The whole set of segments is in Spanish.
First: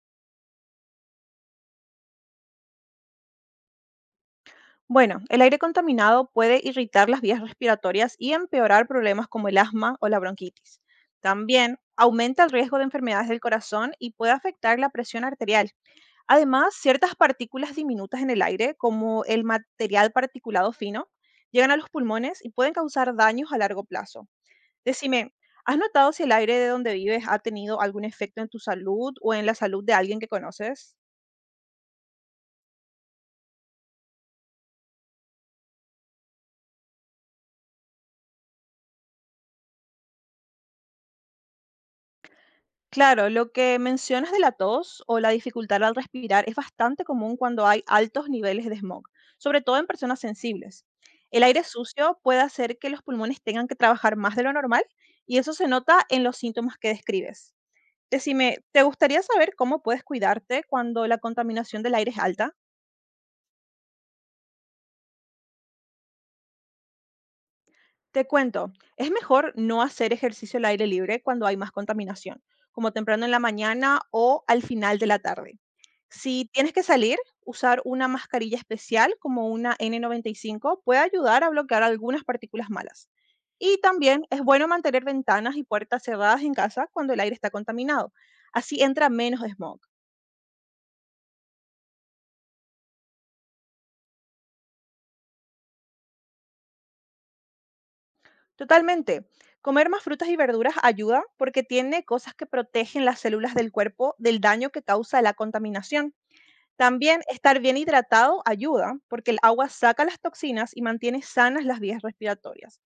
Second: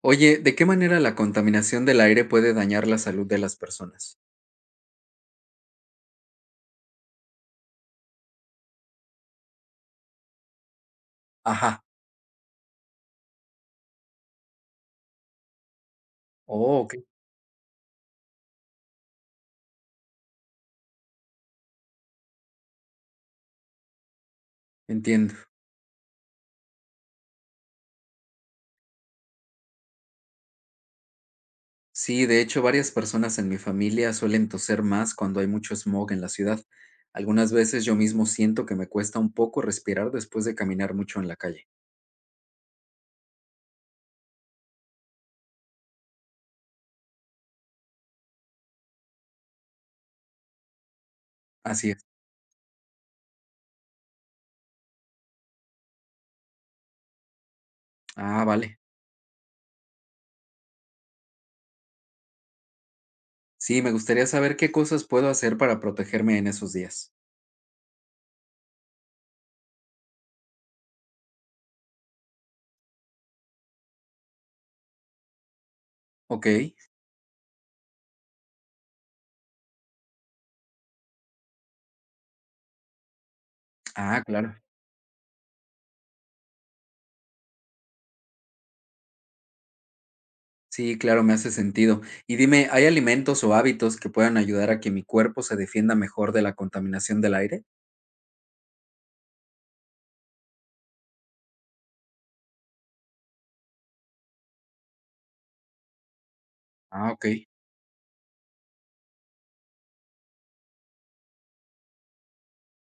Oye, ¿de qué manera la contaminación del aire puede dañar la salud de las personas? Bueno, el aire contaminado puede irritar las vías respiratorias y empeorar problemas como el asma o la bronquitis. También Ajá. aumenta el riesgo de enfermedades del corazón y puede afectar la presión arterial. Además, Oh, ok. ciertas partículas diminutas en el aire, como el material particulado fino, llegan a los pulmones y pueden causar daños a largo plazo. Decime, Entiendo. ¿has notado si el aire de donde vives ha tenido algún efecto en tu salud o en la salud de alguien que conoces? Sí, de hecho, varias personas en mi familia suelen toser más cuando hay mucho smog en la ciudad. Algunas veces yo mismo siento que me cuesta un poco respirar después de caminar mucho en la calle. Claro, lo que mencionas de la tos o la dificultad al respirar es bastante común cuando hay altos niveles de smog, sobre todo en personas sensibles. El aire Así es. sucio puede hacer que los pulmones tengan que trabajar más de lo normal y eso se nota en los síntomas que describes. Ah, Decime, vale. ¿te gustaría saber cómo puedes cuidarte cuando la contaminación del aire es alta? Sí, me gustaría saber qué cosas puedo hacer para protegerme en esos días. Te cuento, es mejor no hacer ejercicio al aire libre cuando hay más contaminación, como temprano en la mañana o al final de la tarde. Si Ok. tienes que salir, usar una mascarilla especial como una N95 puede ayudar a bloquear algunas partículas malas. Y Ah, también es claro. bueno mantener ventanas y puertas cerradas en casa cuando el aire está contaminado. Así entra menos smog. Sí, claro, me hace sentido. Y dime, ¿hay alimentos o hábitos que puedan ayudar a que mi cuerpo se defienda mejor de la contaminación del aire? Totalmente. Comer más frutas y verduras ayuda porque tiene cosas que protegen las células del cuerpo del daño que causa la contaminación. Ah, También ok, estar bien hidratado ayuda, porque el agua saca las toxinas y mantiene sanas las vías respiratorias.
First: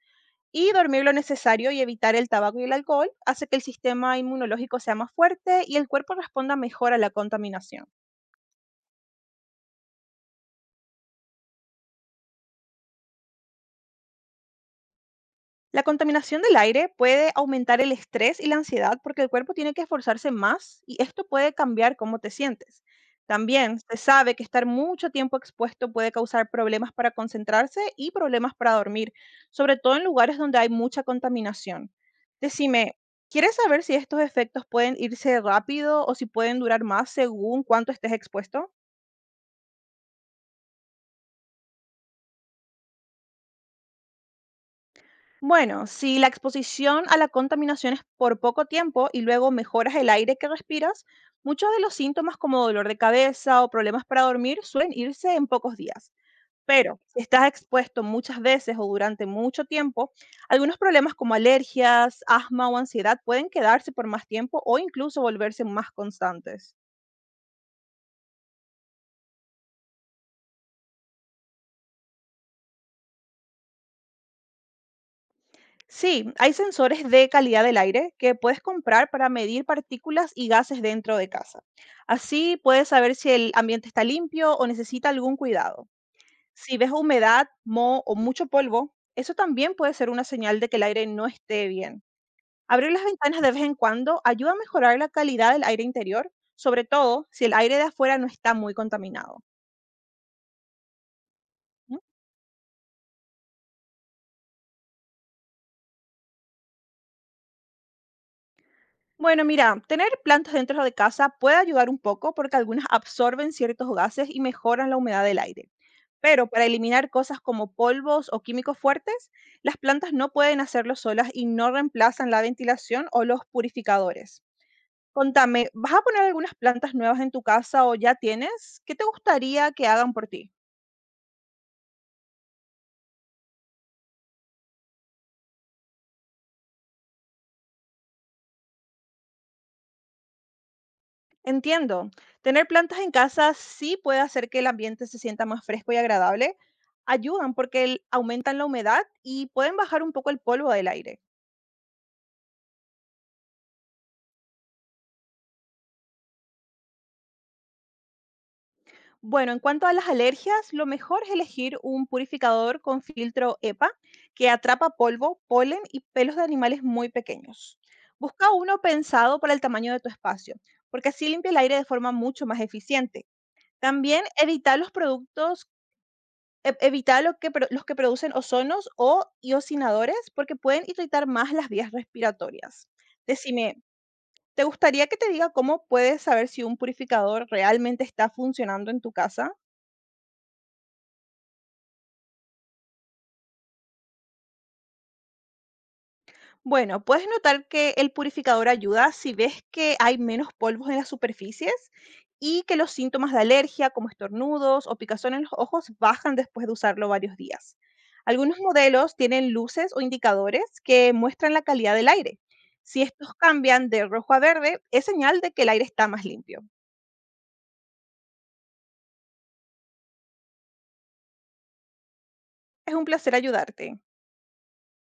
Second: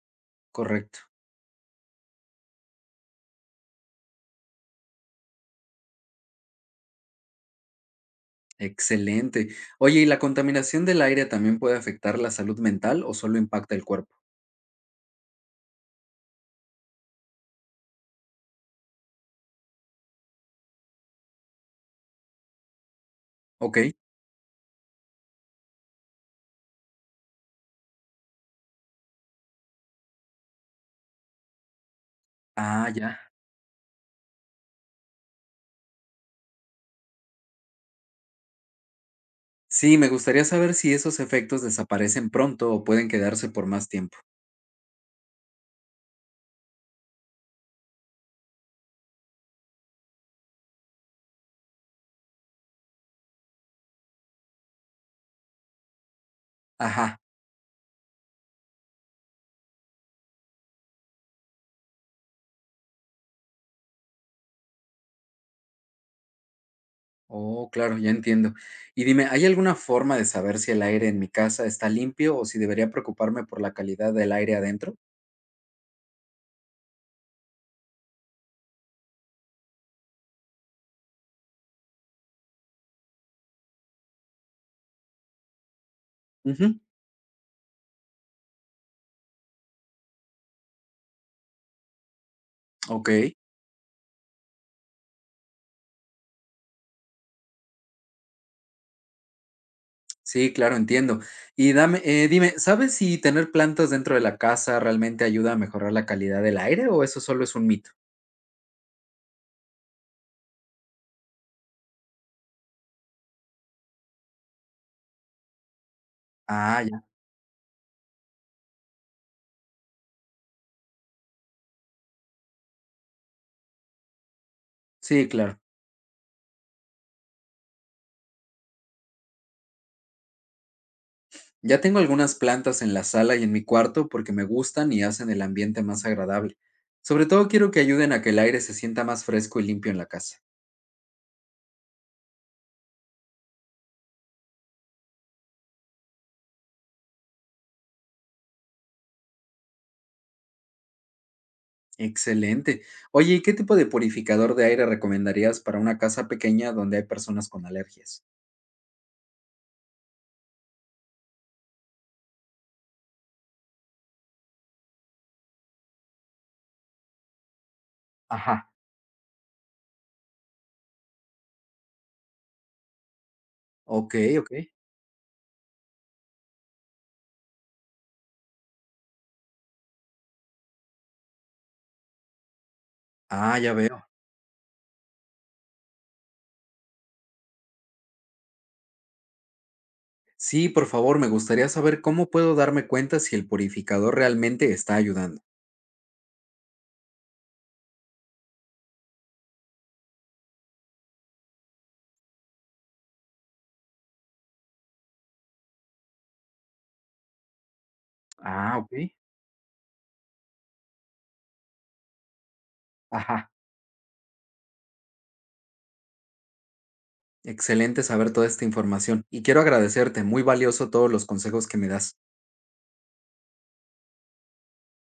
Y correcto. dormir lo necesario y evitar el tabaco y el alcohol hace que el sistema inmunológico sea más fuerte y el cuerpo responda mejor a la contaminación. Excelente. Oye, ¿y la contaminación del aire también puede afectar la salud mental o solo impacta el cuerpo? La contaminación del aire puede aumentar el estrés y la ansiedad porque el cuerpo tiene que esforzarse más y esto puede cambiar cómo te sientes. Ok. También se sabe que estar mucho tiempo expuesto puede causar problemas para concentrarse y problemas para dormir, sobre todo en lugares donde hay mucha contaminación. Ah, Decime, ya. ¿quieres saber si estos efectos pueden irse rápido o si pueden durar más según cuánto estés expuesto? Sí, me gustaría saber si esos efectos desaparecen pronto o pueden quedarse por más tiempo. Bueno, si la exposición a la contaminación es por poco tiempo y luego mejoras el aire que respiras, muchos de los síntomas como dolor de cabeza o problemas para dormir suelen irse en pocos días. Pero Ajá. si estás expuesto muchas veces o durante mucho tiempo, algunos problemas como alergias, asma o ansiedad pueden quedarse por más tiempo o incluso volverse más constantes. Oh, claro, ya entiendo. Y dime, ¿hay alguna forma de saber si el aire en mi casa está limpio o si debería preocuparme por la calidad del aire adentro? Sí, hay sensores de calidad del aire que puedes comprar para medir partículas y gases dentro de casa. Así puedes saber si el ambiente está limpio o necesita algún cuidado. Si Ujú. ves humedad, moho o mucho polvo, eso también puede ser una señal de que el aire no esté bien. Abrir las Okey. ventanas de vez en cuando ayuda a mejorar la calidad del aire interior, sobre todo si el aire de afuera no está muy contaminado. Sí, claro, entiendo. Y ¿No? dame dime, ¿sabes si tener plantas dentro de la casa realmente ayuda a mejorar la calidad del aire o eso solo es un mito? Bueno, mira, tener plantas dentro de casa puede ayudar un poco porque algunas absorben ciertos gases y mejoran la humedad del aire. Pero para Ah, ya. eliminar cosas como polvos o químicos fuertes, las plantas no pueden hacerlo solas y no reemplazan la ventilación o los purificadores. Sí, claro. Contame, ¿vas a poner algunas plantas nuevas en tu casa o ya tienes? ¿Qué te gustaría que hagan por ti? Ya tengo algunas plantas en la sala y en mi cuarto porque me gustan y hacen el ambiente más agradable. Sobre todo quiero que ayuden a que el aire se sienta más fresco y limpio en la casa. Entiendo, tener plantas en casa sí puede hacer que el ambiente se sienta más fresco y agradable. Ayudan porque aumentan la humedad y pueden bajar un poco el polvo del aire. Excelente. Oye, ¿y qué tipo de purificador de aire recomendarías para una casa pequeña donde hay personas con alergias? Bueno, en cuanto a las alergias, lo mejor es elegir un purificador con filtro EPA que atrapa polvo, polen y pelos de animales muy pequeños. Busca Ajá. uno pensado para el tamaño de tu espacio, porque así limpia el aire de forma mucho más eficiente. También Okey, okey. evita los productos, evita los que producen ozonos o iocinadores, porque pueden irritar más las vías respiratorias. Ah, ya Decime, veo. ¿te gustaría que te diga cómo puedes saber si un purificador realmente está funcionando en tu casa? Sí, por favor, me gustaría saber cómo puedo darme cuenta si el purificador realmente está ayudando. Bueno, puedes notar que el purificador ayuda si ves que hay menos polvos en las superficies y que los síntomas de alergia, como estornudos o picazón en los ojos, bajan después de usarlo varios días. Algunos Ah, ok. modelos tienen luces o indicadores que muestran la calidad del aire. Si estos Ajá, cambian de rojo a verde, es señal de que el aire está más limpio. excelente saber toda esta información y quiero agradecerte, muy valioso todos los consejos que me das. Es un placer ayudarte.